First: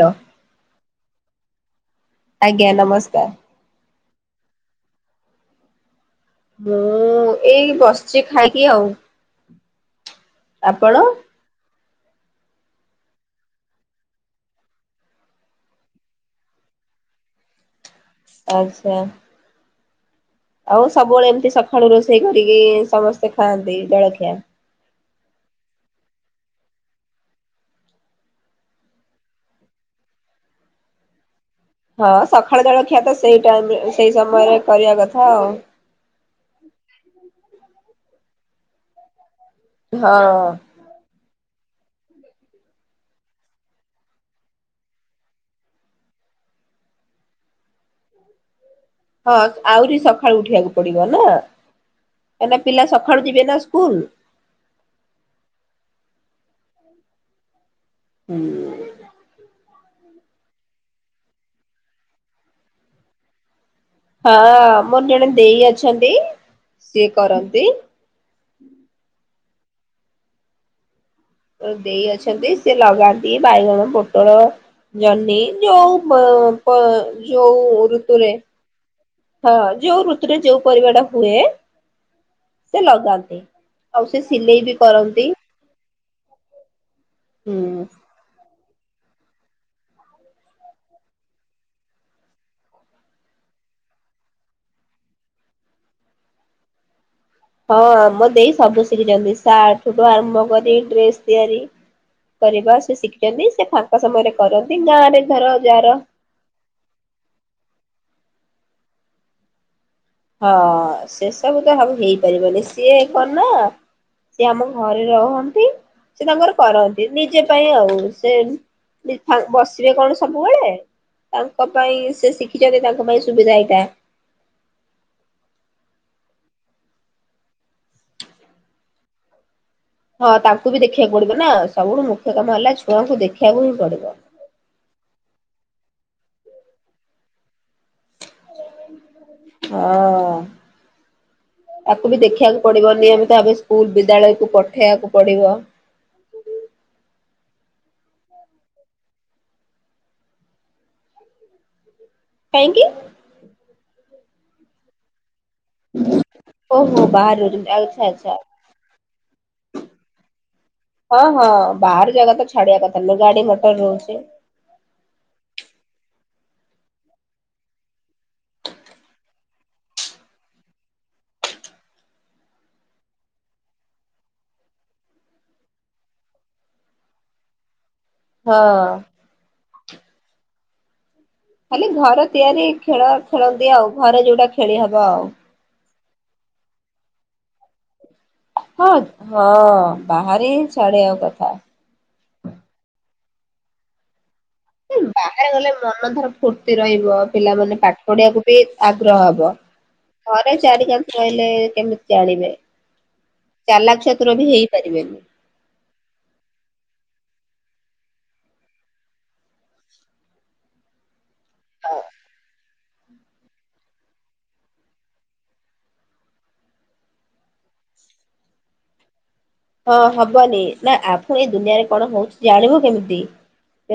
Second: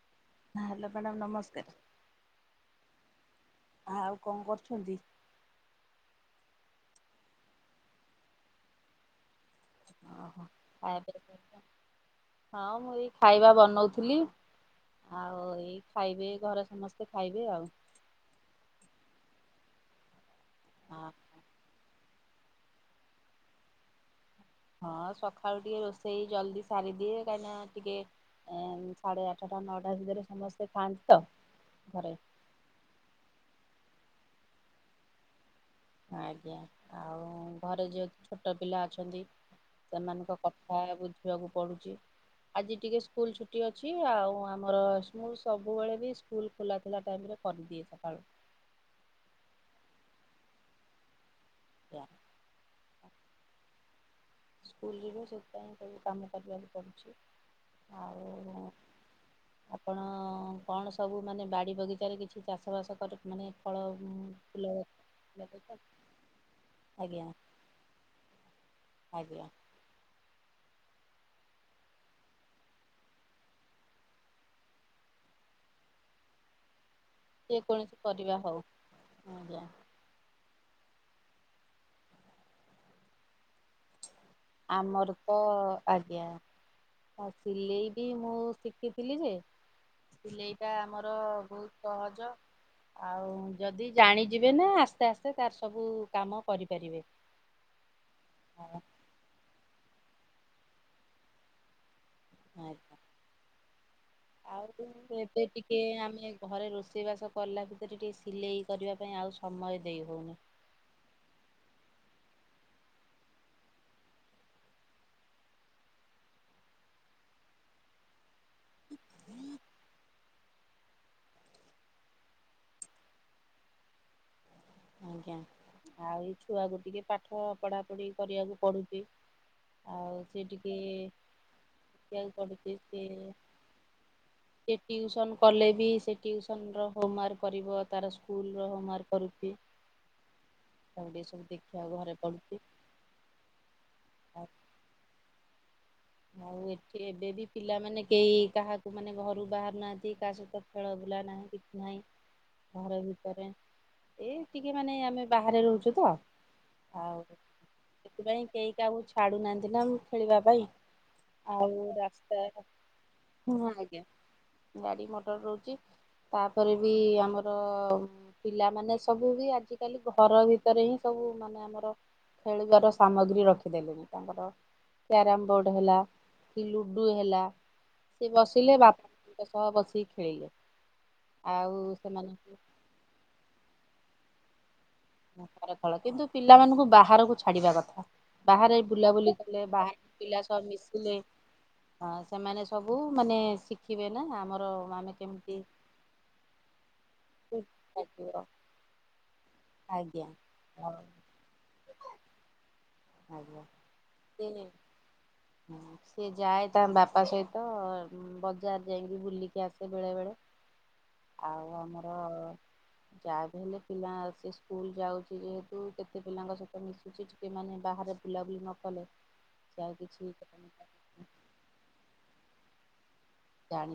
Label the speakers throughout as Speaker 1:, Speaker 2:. Speaker 1: Hello.
Speaker 2: Hello madam ନମସ୍କାର।
Speaker 1: ଆଜ୍ଞା ନମସ୍କାର।
Speaker 2: ଆ ଆଉ କଣ କରୁଛନ୍ତି?
Speaker 1: ମୁଁ ଏଇ ବସିଛି ଖାଇକି ଆଉ।
Speaker 2: ଓହୋ
Speaker 1: ଆପଣ?
Speaker 2: [unintelligible] ହଁ ମୁଁ ଏଇ ଖାଇବା ବନଉଥିଲି। ଆଉ ଏଇ ଖାଇବେ ଘରେ ସମସ୍ତେ ଖାଇବେ ଆଉ।
Speaker 1: ଆଚ୍ଛା। ଆଉ ସବୁବେଳେ ଏମିତି ସକାଳୁ ରୋଷେଇ କରିକି ସମସ୍ତେ ଖାଆନ୍ତି ଜଳଖିଆ?
Speaker 2: ହଁ ସକାଳୁ ଟିକେ ରୋଷେଇ ଜଲଦି ସାରିଦିଏ କାହିଁକିନା ଟିକେ ଏ ସାଢେ ଆଠଟା ନଅଟା ଭିତରେ ସମସ୍ତେ ଖାଆନ୍ତି ତ।
Speaker 1: ହଁ
Speaker 2: ଘରେ
Speaker 1: ସକାଳେ ଜଳଖିଆ ତ ସେଇ ଟାଇମ୍ ସେଇ ସମୟରେ କରିବା କଥା ଆଉ।
Speaker 2: ଆଜ୍ଞା ଆଉ ଘରେ ଯେହେତୁ ଛୋଟ ପିଲା ଅଛନ୍ତି ସେମାନଙ୍କ
Speaker 1: ହଁ
Speaker 2: ପ୍ରାୟ ବୁଝିବାକୁ ପଡୁଛି। ଆଜି ଟିକେ ସ୍କୁଲ ଛୁଟି ଅଛି ଆଉ ଆମର ସ୍କୁଲ ସବୁବେଳେ ବି ସ୍କୁଲ ଖୋଲା ଥିଲା ଟାଇମ୍ ରେ କରିଦିଏ ସକାଳୁ।
Speaker 1: ହଁ ଆହୁରି ସକାଳୁ ଉଠିବାକୁ ପଡିବ ନା?
Speaker 2: ଆଜ୍ଞା।
Speaker 1: କାଇନା ପିଲା ସକାଳୁ ଯିବେ ନା ସ୍କୁଲ।
Speaker 2: ସ୍କୁଲ ଯିବେ ସେଥିପାଇଁ ସବୁ କାମ କରିବାକୁ ପୁଛି ଆଉ।
Speaker 1: ହୁଁ।
Speaker 2: ଆପଣ କଣ ସବୁ ମାନେ ବାଡ଼ି ବଗିଚାରେ କିଛି ଚାଷ ବାସ କରି ମାନେ ଫଳ
Speaker 1: ହଁ
Speaker 2: ଫୁଲ
Speaker 1: ମୋର ଜଣେ ଦେଇ ଅଛନ୍ତି ସିଏ
Speaker 2: ଆଜ୍ଞା
Speaker 1: କରନ୍ତି।
Speaker 2: ଆଜ୍ଞା।
Speaker 1: ଦେଇ ଅଛନ୍ତି ସେ ଲଗାନ୍ତି ବାଇଗଣ, ପୋଟଳ ଜହ୍ନି ଯୋଉ ପ ପ ଯେଉ
Speaker 2: ଯେକୌଣସି
Speaker 1: ଋତୁରେ
Speaker 2: ପରିବା ହଉ
Speaker 1: ହଁ
Speaker 2: ଆଜ୍ଞା
Speaker 1: ଯେଉ ଋ ତୁରେ ଯୋଉ ପରିବା ଟା ହୁଏ ସେ ଲଗାନ୍ତି। ଆଉ ସେ ସିଲେଇ ବି
Speaker 2: ଆମର
Speaker 1: କରନ୍ତି।
Speaker 2: ତ ଆଜ୍ଞା ଆଉ
Speaker 1: ହୁଁ।
Speaker 2: ସିଲେଇ ବି ମୁଁ ଶିଖିଥିଲି ଯେ ସେଇଟା ଆମର ବହୁତ ସହଜ। ଆଉ ଯଦି ଜାଣିଯିବେ ନା ଆସ୍ତେ ଆସ୍ତେ ତାର ସବୁ କାମ କରିପାରିବେ।
Speaker 1: ହଁ ମ ଦେଇ ସବୁ ଶିଖିଛନ୍ତି ସାର୍ଠୁଠୁ ଆରମ୍ଭ କରି ଡ୍ରେସ ତିଆରି
Speaker 2: ଆଜ୍ଞା
Speaker 1: କରିବା ସେ ଶିଖିଛନ୍ତି ସେ ଫାଙ୍କ ସମୟରେ
Speaker 2: ଆଉ
Speaker 1: କରନ୍ତି ଗାଁ ରେ
Speaker 2: ଏବେ
Speaker 1: ଧର
Speaker 2: ଟିକେ
Speaker 1: ଯାର
Speaker 2: ଆମେ ଘରେ ରୋଷେଇବାସ କଲା ଭିତରେ ଟିକେ ସିଲେଇ କରିବା ପାଇଁ ଆଉ ସମୟ ଦେଇ ହେଉନି।
Speaker 1: ହଁ ସେ ସବୁ ତ ସବୁ ହେଇପାରିବନି ସିଏ କର ନା ସିଏ ଆମର ଘରେ ରହନ୍ତି ସେ ତାଙ୍କର କରନ୍ତି, ନିଜେ ପାଇଁ ଆଉ ସେ [unintelligible] ବସିବେ କଣ ସବୁବେଳେ ତାଙ୍କ ପାଇଁ ସେ ଶିଖିଛନ୍ତି ତାଙ୍କ ପାଇଁ ସୁବିଧା ଏଇଟା।
Speaker 2: ଆଜ୍ଞା ଆଉ ଏଇ ଛୁଆକୁ ଟିକେ ପାଠ ପଢ଼ା ପଢ଼ି କରିବାକୁ ପଡୁଚି।
Speaker 1: ହଁ ତାଙ୍କୁ ବି ଦେଖିବାକୁ ପଡିବ ନା ସବୁଠୁ
Speaker 2: ଶିଖିବାକୁ
Speaker 1: ମୁଖ୍ୟ କାମ ହେଲା
Speaker 2: ପଡୁଛି ସେ
Speaker 1: ଛୁଆଙ୍କୁ ଦେଖିବାକୁ ହିଁ ପଡିବ।
Speaker 2: ସେ ଟିଉସନ କଲେ ବି ସେ ଟିଉସନ ର ହୋମ ୱାର୍କ କରିବ ତାର ସ୍କୁଲ ର ହୋମ ୱାର୍କ କରୁଚି।
Speaker 1: ହଁ।
Speaker 2: ଦେଖିବାକୁ
Speaker 1: ତାକୁ
Speaker 2: ଘରେ
Speaker 1: ବି
Speaker 2: ପଡୁଛି
Speaker 1: ଦେଖିବାକୁ ପଡିବ ନିୟମିତ ଭାବେ ସ୍କୁଲ
Speaker 2: ଆଉ
Speaker 1: ବିଦ୍ୟାଳୟକୁ ପଠେଇବାକୁ ପଡିବ।
Speaker 2: ଆଉ ଏଠି ଏବେ ବି ପିଲାମାନେ କେହି କାହାକୁ ମାନେ ଘରୁ ବାହାରୁ ନାହାନ୍ତି। କାହା ସହିତ ଖେଳ ବୁଲା ନାହିଁ କି ନାଇଁ
Speaker 1: କାହିଁକି
Speaker 2: ଘର ଭିତରେ ଏ ଟିକେ ମାନେ ଆମେ ବାହାରେ ରହୁଚୁ ଚୁତ
Speaker 1: ଓହୋ
Speaker 2: ଆଉ
Speaker 1: ବାହାରେ ରହୁଛନ୍ତି ଆଚ୍ଛା ଆଚ୍ଛା
Speaker 2: ସେଥିପାଇଁ କେହି କାହାକୁ ଛାଡୁ ନାହାନ୍ତି ନା ମୁଁ ଖେଳିବା ପାଇଁ।
Speaker 1: ହଁ ହଁ
Speaker 2: ଆଉ
Speaker 1: ବାହାର ଜାଗା
Speaker 2: ରାସ୍ତା
Speaker 1: ତ ଛାଡିବା କଥା ନୁହଁ ଗାଡି ମଟର ରହୁଚି।
Speaker 2: ଗାଡ଼ି ମଟର ରହୁଚି ତାପରେ ବି ଆମର ପିଲାମାନେ ସବୁ ବି ଆଜିିକାଲି ଘର ଭିତରେ ହିଁ ସବୁ ମାନେ ଆମର ଖେଳିବାର ସାମଗ୍ରୀ ରଖି ଦେଲେଣି ତାଙ୍କର କ୍ୟାରମ ବୋର୍ଡ ହେଲା କି ଲୁଡୁ ହେଲା ସେ ବସିଲେ
Speaker 1: ହଁ
Speaker 2: ବାପା ମାଙ୍କ ସହ ବସିକି ଖେଳିଲେ। ଆଉ
Speaker 1: ଖାଲି ଘର
Speaker 2: ସେମାନଙ୍କୁ
Speaker 1: ତିଆରି ଖେଳ ଖେଳନ୍ତି ଆଉ ଘରେ ଯୋଉଟା ଖେଳି ହବ ଆଉ।
Speaker 2: ଘର ଖେଳ କିନ୍ତୁ ପିଲାମାନଙ୍କୁ ବାହାରକୁ ଛାଡିବା କଥା। ବାହାରେ
Speaker 1: ହଁ
Speaker 2: ବୁଲାବୁଲି କଲେ
Speaker 1: ହଁ
Speaker 2: ବାହାରେ ପିଲା ସହ ମିଶିଲେ
Speaker 1: ଛାଡିବା କଥା।
Speaker 2: ହଁ ସେମାନେ ସବୁ ମାନେ ଶିଖିବେ ନା ଆମର ଆମେ
Speaker 1: ବାହାରେ
Speaker 2: କେମିତି
Speaker 1: ଗଲେ ମନ ଧର ଫୁର୍ତି ରହିବ ପିଲାମାନେ ପାଠ ପଢିବାକୁ
Speaker 2: ଲାଗିବ
Speaker 1: ବି ଆଗ୍ରହ ହବ।
Speaker 2: ଆଜ୍ଞା
Speaker 1: ଘରେ ଚାରି କାଁନ୍ଥେ ରହିଲେ କେମିତି ଜାଣିବେ।
Speaker 2: ଆଜ୍ଞା
Speaker 1: ଚାଲାକ୍ ଚତୁର ବି ହେଇପାରିବେନି।
Speaker 2: ହୁଁ ସେ ଯାଏ ତା ବାପା ସହିତ ବଜାର ଯାଇଁକି ବୁଲିକି ଆସେ ବେଳେବେଳେ ଆଉ ଆମର ଯାହା ବି ହେଲେ ପିଲା ସେ ସ୍କୁଲ ଯାଉଚି ଯେହେତୁ କେତେ ପିଲାଙ୍କ ସହିତ ମିଶୁଚିଟି ସେମାନେ ବାହାରେ ବୁଲାବୁଲି ନ କଲେ ଯାଏ କିଛି
Speaker 1: କୁହନି ନା ଆ ଫୁଣି ଏଇ ଦୁନିଆରେ କଣ ହଉଛି ଜାଣିବୁ କେମିତି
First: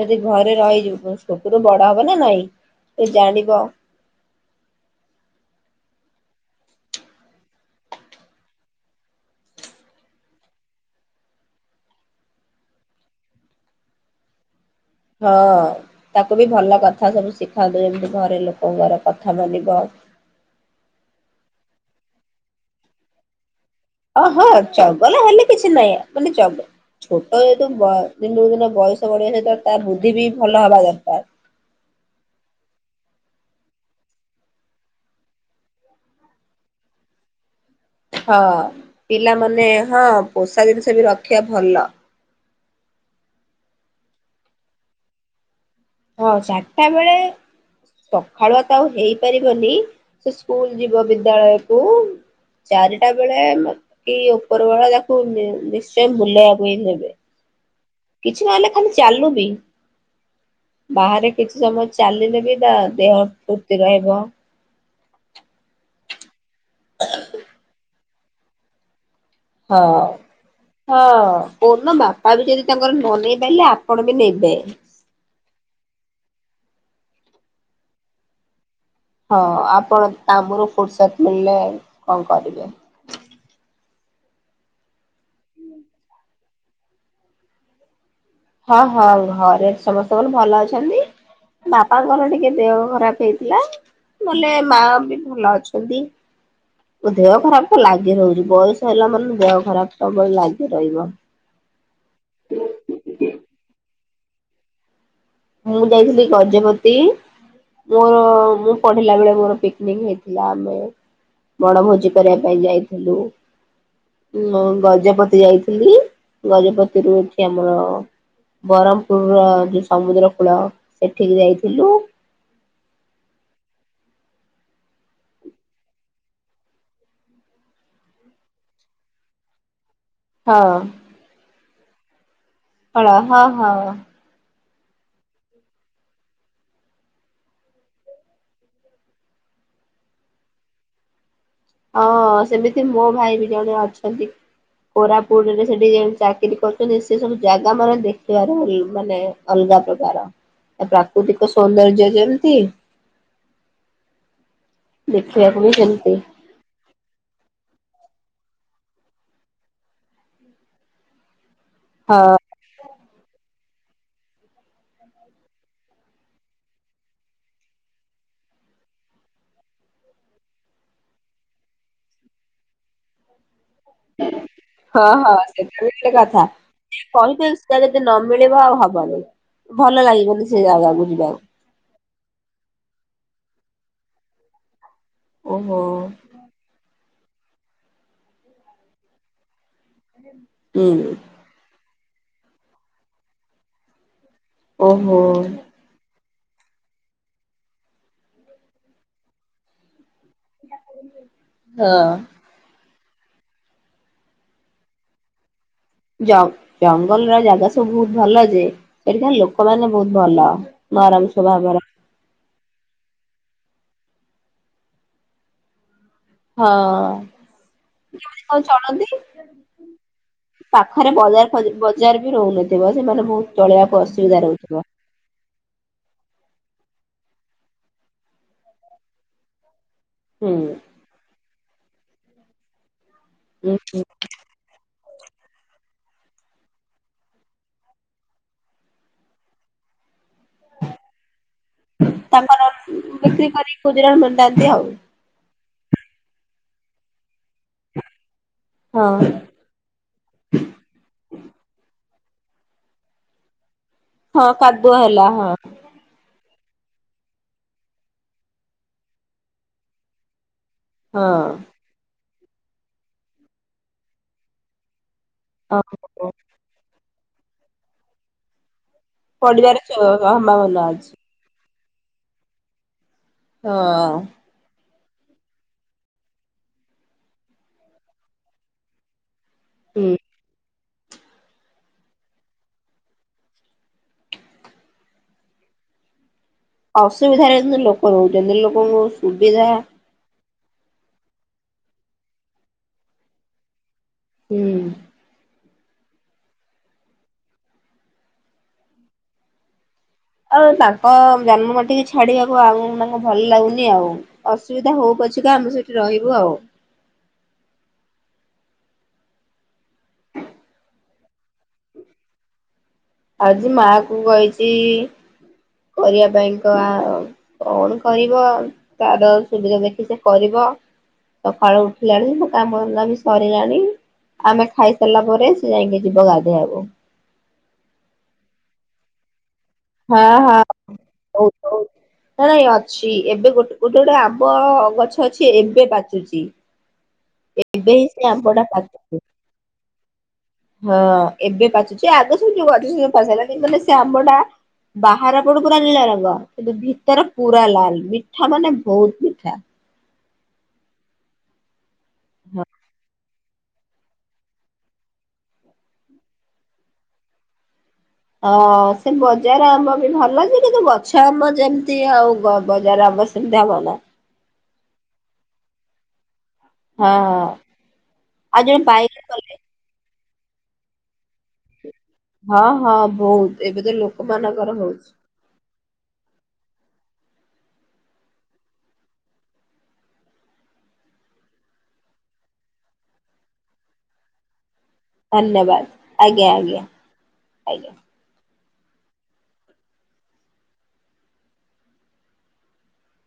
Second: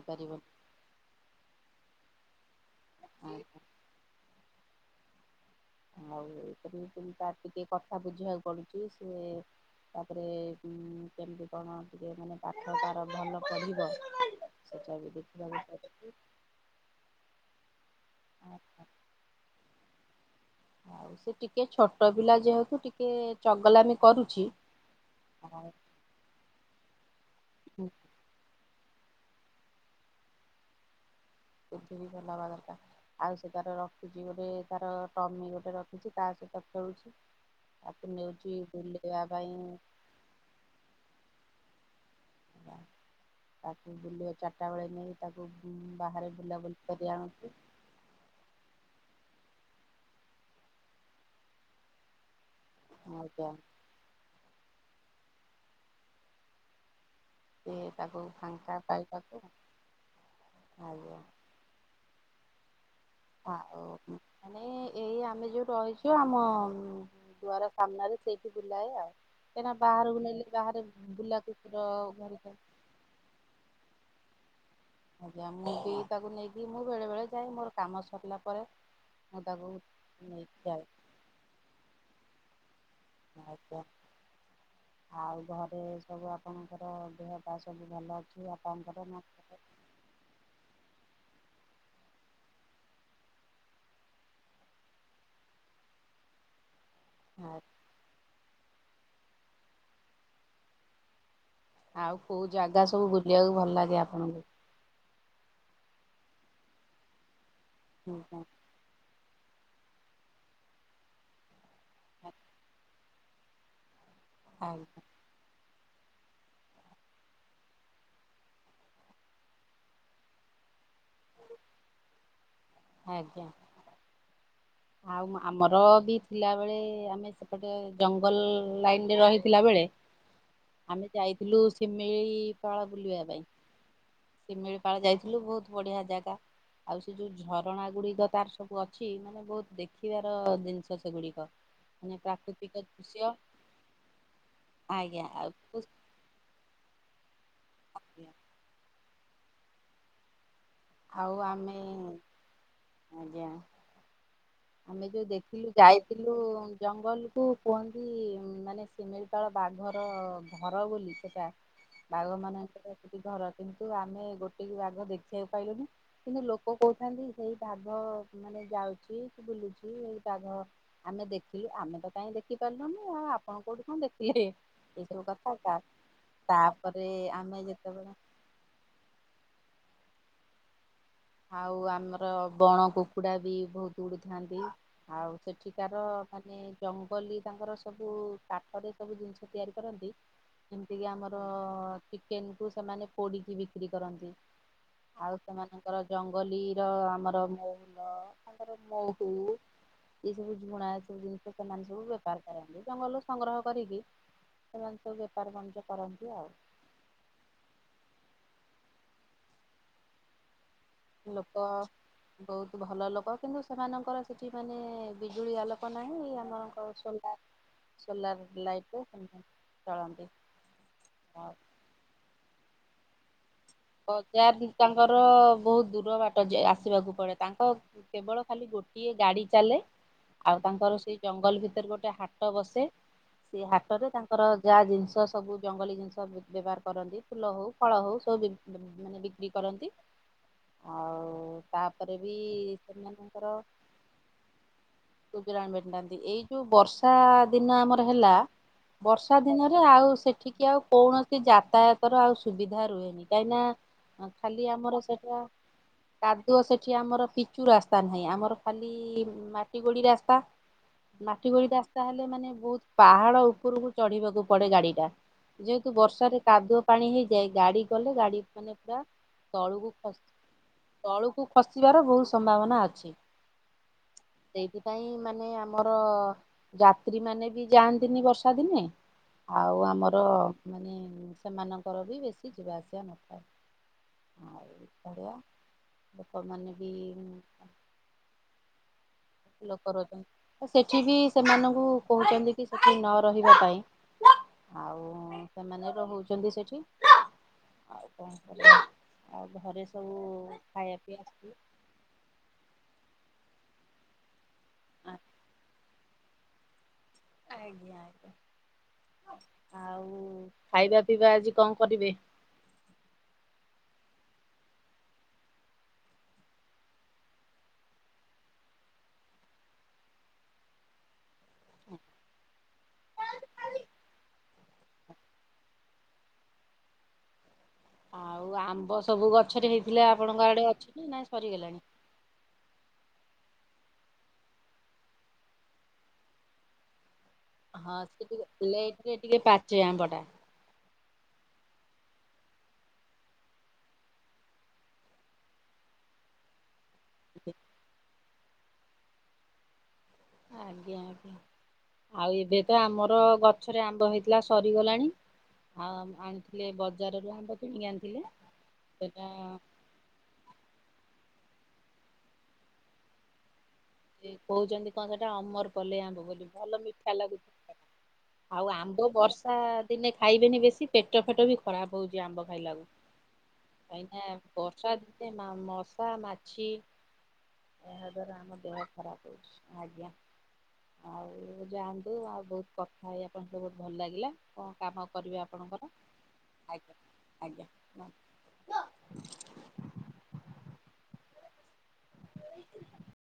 Speaker 1: ଯଦି ଘରେ ରହିଯିବୁ। ଛୋଟରୁ ବଡ ହବ ନା ନାଇଁ ଏ ଜାଣିବ
Speaker 2: [unintelligible] ତା ଟିକେ କଥା ବୁଝିବାକୁ ପଡୁଚି ସେ ତାପରେ ଉଁ କେମିତି କଣ ଟିକେ ମାନେ ପାଠ ତାର ଭଲ ପଢ଼ିବ।
Speaker 1: ହଁ ତାକୁ ବି ଭଲ କଥା ସବୁ ଶିଖାନ୍ତୁ ଯେମିତି ଘରେ ଲୋକଙ୍କର କଥା ମାନିବ।
Speaker 2: ଆଉ ସେ ଟିକେ ଛୋଟ ପିଲା ଯହେତୁ ଟିକେ ଚଗଲାମି।
Speaker 1: ଅ
Speaker 2: କରୁଛି
Speaker 1: ହ ଚଗଲା ହେଲେ କିଛି ନାହିଁ ମାନେ ଚଗ ଛୋଟ ଯେହେତୁ ବ
Speaker 2: ବୁଦ୍ଧି
Speaker 1: ଦିନକୁ ଦିନ ବୟସ ବଢ଼ିବା ସହିତ ତା ବୁଦ୍ଧି ବି ଭଲ ହବା ଦରକାର।
Speaker 2: ବୁଦ୍ଧି ବି ଭଲ ହେବା ଦରକାର। ଆଉ ସେ ତାର ରଖିଛି ଗୋଟେ ତାର ଟମି ଗୋଟେ ରଖିଛି ତା ସହିତ ଖେଳୁଛି। ତାକୁ
Speaker 1: ହଁ
Speaker 2: ନେଉଛି ବୁଲେଇବା ପାଇଁ
Speaker 1: ପିଲାମାନେ ହଁ ପୋଷା ଜିନିଷ ବି ରଖିବା ଭଲ।
Speaker 2: ତାକୁ ବୁଲେଇ ‌ଚାରଟା ବେଳେ ନେଇ ତାକୁ ବାହାରେ ବୁଲାବୁଲି କରି ଆଣୁଚି।
Speaker 1: ସଖାଳୁଆ ତ ଆଉ ହେଇ ପାରିବନି ସେ ସ୍କୁଲ ଯିବ ବିଦ୍ୟାଳୟକୁ। ଚାରିଟା ବେଳେ
Speaker 2: ଆଜ୍ଞା।
Speaker 1: ଆମେ କି ଉପର ବେଳା ତାକୁ ନିଶ୍ଚୟ ବୁଲେଇବାକୁ ହିଁ ନେବେ।
Speaker 2: ସେ ତାକୁ
Speaker 1: କିଛି ନହେଲେ
Speaker 2: ଫାଙ୍କା
Speaker 1: ଖାଲି ଚାଲୁ
Speaker 2: ପାଇବାକୁ
Speaker 1: ବି
Speaker 2: ଆଜ୍ଞା।
Speaker 1: ବାହାରେ କିଛି ସମୟ ଚାଲିଲେ ବି ତା ଦେହ। ଫୁର୍ତ୍ତି
Speaker 2: ଆଉ
Speaker 1: ରହିବ
Speaker 2: ମାନେ ଏଇ ଆମେ ଯୋଉ ରହିଚୁ ଆମ ଦୁଆର ସାମ୍ନାରେ। ସେଇଠି ବୁଲାଏ ଆଉ କାହିଁ ନା
Speaker 1: ହଁ।
Speaker 2: ବାହାରକୁ ନେଲେ ବାହାରେ
Speaker 1: ହଁ
Speaker 2: ବୁଲା କୁକୁର
Speaker 1: କୋଉଦିନ ବାପା ବି
Speaker 2: ଘେରିଥାଏ।
Speaker 1: ଯଦି ତାଙ୍କର ନନେଇ ପାରିଲେ ଆପଣ ବି ନେବେ।
Speaker 2: ଆଜ୍ଞା ମୁଁ ବି ତାକୁ ନେଇକି ମୁଁ ବେଳେ ବେଳେ ଯାଏ ମୋର କାମ ସରିଲା ପରେ।
Speaker 1: ହଁ
Speaker 2: ମୁଁ ତାକୁ
Speaker 1: ଆପଣ
Speaker 2: ନେଇକି
Speaker 1: କାମରୁ
Speaker 2: ଯାଏ
Speaker 1: ଫୁର୍ସତ ମିଳିଲେ କଣ କରିବେ।
Speaker 2: ଆଜ୍ଞା। ଆଉ ଘରେ ସବୁ ଆପଣଙ୍କର ଦେହ ପା ସବୁ ଭଲ ଅ
Speaker 1: ହଁ ହଁ ଘରେ ସମସ୍ତଙ୍କର ଭଲ ଅଛନ୍ତି। ବାପାଙ୍କର ଟିକେ ଦେହ ଖରାପ ହେଇଥିଲା। ନହେଲେ ମା ବି ଭଲ ଅଛନ୍ତି। ଦେହ ଖରାପ ତ ଲାଗି ରହୁଛି ବୟସ ହେଲା ମାନେ ଦେହ ଖରାପ ସବୁବେଳେ ଲାଗି ରହିବ।
Speaker 2: ଆଉ କୋଉ ଜାଗା ସବୁ ବୁଲିବାକୁ ଭଲ ଲାଗେ ଆପଣଙ୍କୁ।
Speaker 1: ମୁଁ ଯାଇଥିଲି ଗଜପତି ମୋର ମୁଁ। ପଢିଲା ବେଳେ ମୋର ପିକନିକ ହେଇଥିଲା ଆମେ ବଣଭୋଜି କରିବା ପାଇଁ ଯାଇ ଥିଲୁ ଉଁ
Speaker 2: ଆଜ୍ଞା
Speaker 1: ଗଜପତି ଯାଇଥି ଥିଲି ଗଜପତି ରୁ ଏଠି ଆମର ବରମପୁର ର ଯୋଉ ସମୁଦ୍ର କୂଳ ସେଠିକି ଯାଇଥିଲୁ।
Speaker 2: ଆଜ୍ଞା। ଆଉ ଆମର ବି ଥିଲାବେଳେ ଆମେ ସେପଟେ ଜଙ୍ଗଲ ଲାଇନ ରେ ରହିଥିଲା ବେଳେ। ଁ [inaudible]
Speaker 1: ହଁ।
Speaker 2: ଆମେ ଯାଇଥିଲୁ ଶିମିଳି।
Speaker 1: ପାଳ ହଁ ହଁ।
Speaker 2: ଶିମିଳିପାଳ ଯାଇଥିଲୁ ବହୁତ ବଢିଆ ଜାଗା ଆଉ ସେ ଯୋଉ ଝରଣା ଗୁଡିକ ତାର ସବୁ ଅଛି ମାନ ନେ ବହୁତ ଦେଖିବାର ଜିନିଷ ସେଗୁଡିକ। ମାନେ
Speaker 1: ହଁ
Speaker 2: ପ୍ରାକୃତିକ
Speaker 1: ସେମିତି ମୋ
Speaker 2: ଦୃଶ୍ୟ
Speaker 1: ଭାଇ ବି ଜଣେ ଅଛନ୍ତି
Speaker 2: ଆଜ୍ଞା ଆଉ
Speaker 1: କୋରାପୁଟରେ ସେଠି ଯେମ ଚାକି ଚାକିରି କରୁଛନ୍ତି ସେ ସବୁ ଜାଗା ମାନେ ଦେଖିବାର ମାନେ ଅଲଗା ପ୍ରକାର। ତା
Speaker 2: ଆଉ
Speaker 1: ପ୍ରାକୃତିକ
Speaker 2: ଆମେ
Speaker 1: ସୌନ୍ଦର୍ଯ୍ୟ ଯେମିତି।
Speaker 2: ଆଜ୍ଞା। ଆମେ ଯୋଉ
Speaker 1: ଦେଖିବାକୁ
Speaker 2: ଦେଖିଲୁ
Speaker 1: ବି ସେମିତି
Speaker 2: ଯାଇଥିଲୁ। ଜଙ୍ଗଲକୁ କୁହନ୍ତି ମାନେ ସିମିଳିପାଳ ବାଘର ଘର ବୋଲି ସେଟା।
Speaker 1: ହଁ।
Speaker 2: ବାଘ ମାନଙ୍କ ସେଠି ଘର କିନ୍ତୁ ଆମେ ଗୋଟେ ବି ବାଘ ଦେଖିବାକୁ ପାଇଲୁନି। କିନ୍ତୁ ଲୋକ କହୁଥାନ୍ତି ସେଇ ବାଘ ମାନେ ଯାଉଛି। ବୁଲୁଛି ଏଇ ବାଘ ଆମେ ଦେଖିଲୁ ଆମେ ତ କାହିଁ ଦେଖି ପାରିଲୁନୁ ଆଉ ଆପଣ କୋଉଠି କଣ ଦେଖିଲେ ଏଇ
Speaker 1: ହଁ
Speaker 2: ସବୁ
Speaker 1: ହଁ
Speaker 2: କଥା
Speaker 1: ସେଟା ବି ଗୋଟେ କଥା
Speaker 2: ତାପରେ
Speaker 1: କହିବେ
Speaker 2: ଆମେ
Speaker 1: ସେଟା ଯଦି ନ
Speaker 2: ଯେତେବେଳେ
Speaker 1: ମିଳିବ ଆଉ ହବନି ଭଲ ଲାଗିବନି ସେ ଜାଗାକୁ ଯିବାକୁ।
Speaker 2: ଆଉ ଆମର ବଣ କୁକୁଡ଼ା ବି ବହୁତ୍ ଉଡି଼ଥାନ୍ତି ଆଉ
Speaker 1: ଓହୋ
Speaker 2: ସେଠିକାର ମାନେ ଜଙ୍ଗଲୀ ତାଙ୍କର ସବୁ କାଠ ରେ ସବୁ ଜିନିଷ ତିଆରି କରନ୍ତି। ଏମିତିକ
Speaker 1: ହୁଁ
Speaker 2: ଆମର ଚିକେନ୍ କୁ ସେମାନେ ପୋଡି଼କି ବିକ୍ରି କରନ୍ତି।
Speaker 1: ଓହୋ
Speaker 2: ଆଉ
Speaker 1: ହଁ
Speaker 2: ସେମାନେ ଜଙ୍ଗଲୀର ଆମର [unintelligible] ତାଙ୍କର ମହୁ ଏ ସବୁ ଝୁଣା ଏସବୁ ଜିନିଷ ସେମାନେ ସବୁ
Speaker 1: ଜ
Speaker 2: ବେପାର କରନ୍ତି ଜଙ୍ଗଲରୁ ସଂଗ୍ରହ କରିକି ସେମାନେ ସବୁ ବେପାର ବାଣିଜ୍ୟ କରନ୍ତି ଆଉ।
Speaker 1: ଜଙ୍ଗଲର ଜାଗା ସବୁ ବହୁତ ଭଲ ଯେ ସେଠିକା ଲୋକମାନେ ବହୁତ୍ ଭଲ। ନରମ
Speaker 2: ଲୋକ
Speaker 1: ସ୍ୱଭାବର
Speaker 2: ବହୁତ୍ ଭଲ ଲୋକ କିନ୍ତୁ ସେମାନଙ୍କର ସେଠି ମାନେ ବିଜୁଳି ଆଲୋକ ନାହିଁ। ଓ ହୋ [unintelligible]
Speaker 1: କେମିତି କଣ ଚଳନ୍ତି
Speaker 2: ଚଳନ୍ତି।
Speaker 1: ପାଖରେ ବଜାର [unintelligible] ବଜାର ବି ରହୁନଥିବ ସେମାନେ ବହୁତ୍
Speaker 2: ବଜାର ତାଙ୍କର ବହୁତ୍ ଦୂର ବାଟ ଯେ ଆସିବାକୁ ପଡ଼େ ତାଙ୍କ କେବଳ ଖାଲି ଗୋଟିଏ ଗାଡ଼ି ଚାଲେ।
Speaker 1: ହୁଁ।
Speaker 2: ଆଉ ତାଙ୍କର ସେଇ ଜଙ୍ଗଲ ଭିତରେ ଗୋଟେ ହାଟ ବସେ ସେ
Speaker 1: ହୁଁ
Speaker 2: ହାଟରେ ତାଙ୍କ ତାଙ୍କର ଯାହା ଜିନିଷ ସବୁ ଜଙ୍ଗଲୀ ଜିନିଷ ବ୍ୟବହାର କରନ୍ତି ଫୁଲ ହଉ ଫଳ ହଉ ସବୁ ମାନେ ବିକ୍ରି କରନ୍ତି ଆଉ ତାପରେ ବି
Speaker 1: ତାଙ୍କର ବିକ୍ରି
Speaker 2: ସେମାନଙ୍କର
Speaker 1: କରି ଗୁଜୁରାଣ ମେଣ୍ଟାନ୍ତି ଆଉ
Speaker 2: ଗୁଜୁରାଣ ମେଣ୍ଟାନ୍ତି ଏଇ ଯୋଉ ବର୍ଷ ବର୍ଷା ଦିନ ଆମର ହେଲା
Speaker 1: ହଁ
Speaker 2: ବର୍ଷା ଦିନରେ ଆଉ ସେଠ ସେଠିକି ଆଉ କୌଣସି ଯାତାୟାତର ଆଉ ସୁବିଧା ରୁହେନି କାହିଁକିନା
Speaker 1: ହଁ
Speaker 2: ଖାଲି
Speaker 1: କାଦୁଅ
Speaker 2: ଆମର
Speaker 1: ହେଲା
Speaker 2: ସେଇଟା
Speaker 1: ହଁ
Speaker 2: କାଦୁଅ ସେଠି ଆମର ପିଚୁ ରାସ୍ତା ନାହିଁ ଆମର ଖାଲି ମାଟି ଗୋଡ଼ି ରାସ୍ତା। ମାଟି
Speaker 1: ହଁ
Speaker 2: ଗୋଡ଼ି ରାସ୍ତା ହେଲେ ମାନେ ବହୁତ୍ ପାହାଡ଼ ଉପରକୁ ଚଢ଼ିବାକୁ ପଡେ ଗାଡ଼ି ଟା।
Speaker 1: ହଁ
Speaker 2: ଯେହେତୁ ବର୍ଷାରେ କାଦୁଅ ପାଣି ହେଇଯାଏ ଗାଡ଼ି ଗଲେ ଗାଡ଼ି ମାନେ ପୁରା
Speaker 1: ପଡିବାରେ ଚ ସମ୍ଭାବନା ଅଛି।
Speaker 2: କୁ ଖସିବାର ବହୁତ୍ ସମ୍ଭାବନା ଅଛି।
Speaker 1: [unintelligible]
Speaker 2: ସେଇଥିପାଇଁ ମାନେ ଆମର ଯାତ୍ରୀ ମାନେ ବି ଯାଆନ୍ତିନି ବର୍ଷା ଦିନେ। ଆଉ
Speaker 1: ହୁଁ
Speaker 2: ଆମର ମାନେ ସେମାନଙ୍କର ବି ବେଶୀ ଯିବା ଆସି [unintelligible] ଆଉ ବଳିଆ ଲୋକମାନେ ବି
Speaker 1: ଆଉ ଅସୁବିଧାରେ ବି ଲୋକ ରହୁଛନ୍ତି ଲୋକଙ୍କୁ ସୁବିଧା
Speaker 2: ଲୋକ ରହୁଛନ୍ତି ତ ସେଠିବି ସେମାନଙ୍କୁ କହୁଛନ୍ତିକି ସେଠି ନରହିବା ପାଇଁ।
Speaker 1: ହୁଁ।
Speaker 2: ଆଉ ସେମାନେ ରହୁଛନ୍ତି ସେଠି‌ ଆଉ କଣ କରିବା ଆଉ ଘରେ ସବୁ
Speaker 1: ଆଉ
Speaker 2: ଖାଇବା
Speaker 1: ତାଙ୍କ
Speaker 2: ପିଇବା ସବୁ
Speaker 1: ଜନ୍ମମାଟିକି ଛାଡ଼ିବାକୁ ଆଉ ମାନେ ଭଲ ଲାଗୁନି ଆଉ। ଅସୁବିଧା ହଉ ପଛିକା ଆମେ ସେଠି ରହିବୁ ଆଉ।
Speaker 2: ଆଜ୍ଞା ଆଜ୍ଞା ଆଉ ଖାଇବା ପିଇବା ଆଜି କଣ କରିବେ?
Speaker 1: ଆଜି ମାକୁ କହିଚି କରିବା ପାଇଁ କଆଉ କଣ କରିବ, ତାର ସୁବିଧା ଦେଖି ସେ କରିବ। ସକାଳୁ ଉଠିଲାଣି, ମୋ କାମ ଧନ୍ଦାବି ସରିଲାଣି। ଆମେ ଖାଇସାରିଲା ପରେ ସେ ଯାଇକି ଯିବ ଗାଧେଇବାକୁ।
Speaker 2: ଆଉ ଆମ୍ବ ସବୁ ଗଛରେ ହେଇଥିଲା
Speaker 1: ହଁ
Speaker 2: ଆପଣଙ୍କ
Speaker 1: ହଁ
Speaker 2: ଆଡେ ଅଛି ନାଁ ନା
Speaker 1: ହଉ ହଉ।
Speaker 2: ସରିଗଲାଣି?
Speaker 1: ନାଇଁ ନାଇଁ ଅଛି, ଏବେ ଗୋଟେ -ଗୋଟେ-ଗୋଟେ ଆମ୍ବ ଗଛ ଅଛି, ଏବେ ପାଚୁଛି। ଏବେ
Speaker 2: ହଁ
Speaker 1: ହିଁ
Speaker 2: ସେ
Speaker 1: ଆମ୍ବ ଟା
Speaker 2: ଟିକେ
Speaker 1: ପାଚୁଛି।
Speaker 2: ଲେଟେରେ ଟିକେ ପାଚେ ଆମ୍ଵଟା।
Speaker 1: ହଁ ଏବେ ପାଚୁଛି, ଆଗ ସବୁ ଅଧଚାରା [inaudible] କିନ୍ତୁ ସେ ଆମ୍ବଟା ବାହାର ପଟକୁ ନାଲି ରଙ୍ଗ କିନ୍ତୁ ଭିତର ପୁରା ଲାଲ, ମିଠା ମାନେ ବୋହୁତ୍ ମିଠା।
Speaker 2: ଆଜ୍ଞା -ଆଜ୍ଞା, ଆଉ ଏବେ ତ ଆମର ଗ ଛରେ ଆମ୍ବ ହେଇଥିଲା ସରିଗଲାଣି, ଆଉ ଆଣିଥିଲେ ବଜାରରୁ ଆମ୍ବ କିଣିକି ଆଣିଥିଲେ।
Speaker 1: ହଁ ସେ
Speaker 2: ସେଟା
Speaker 1: ବଜାର ଆମ୍ବ ବି ଭଲଲାଗେ କିନ୍ତୁ ଗ ଛ ଆମ୍ବ ଯେମିତି ଆଉ ବଜାର ଆମ୍ବ ସେମିତି ହବ ନା।
Speaker 2: ଯେ କହୁଛନ୍ତି କଣ ସେଟା ଅମରପଲେଇ ଆମ୍ବ ବୋଲି। ଭଲ
Speaker 1: ହଁ
Speaker 2: ମିଠା ଲାଗୁଛି, ଆଉ
Speaker 1: ଜଣେ
Speaker 2: ଆମ୍ବ
Speaker 1: ବାଇଗଣ କଲେ
Speaker 2: ବର୍ଷା ଦିନେ ଖାଇବେନି ବେଶୀ ପେଟ ଫେଟ ବି ଖରାପ୍ ହୋଉଛି ଆମ୍ବ
Speaker 1: ହଁ
Speaker 2: ଖାଇଲାରୁ,
Speaker 1: ହଁ ବହୁତ ଏବେ ତ
Speaker 2: କାହିଁକିନା
Speaker 1: ଲୋକମାନଙ୍କର
Speaker 2: ବର୍ଷା
Speaker 1: ହଉଛି।
Speaker 2: ତ୍ ସେ ମା ମଶା, ମାଛି। ଏହା ଦ୍ଵାରା ଆମ ଦେହ ଖରାପ୍ ହଉଛି, ଆଜ୍ଞା। ଆଉ ଯାଆନ୍ତୁ, ଆଉ ଯାଆନ୍ତୁ ଆଉ ବୋହୁତ୍ କଥା ହେଇ ଆପଣ ସହିତ ବୋହୁତ୍ ଭଲ ଲାଗିଲା। କଣ କାମ କରିବେ ଆପଣଙ୍କର? ଆଜ୍ଞା -ଆଜ୍ଞା ‌ [inaudible]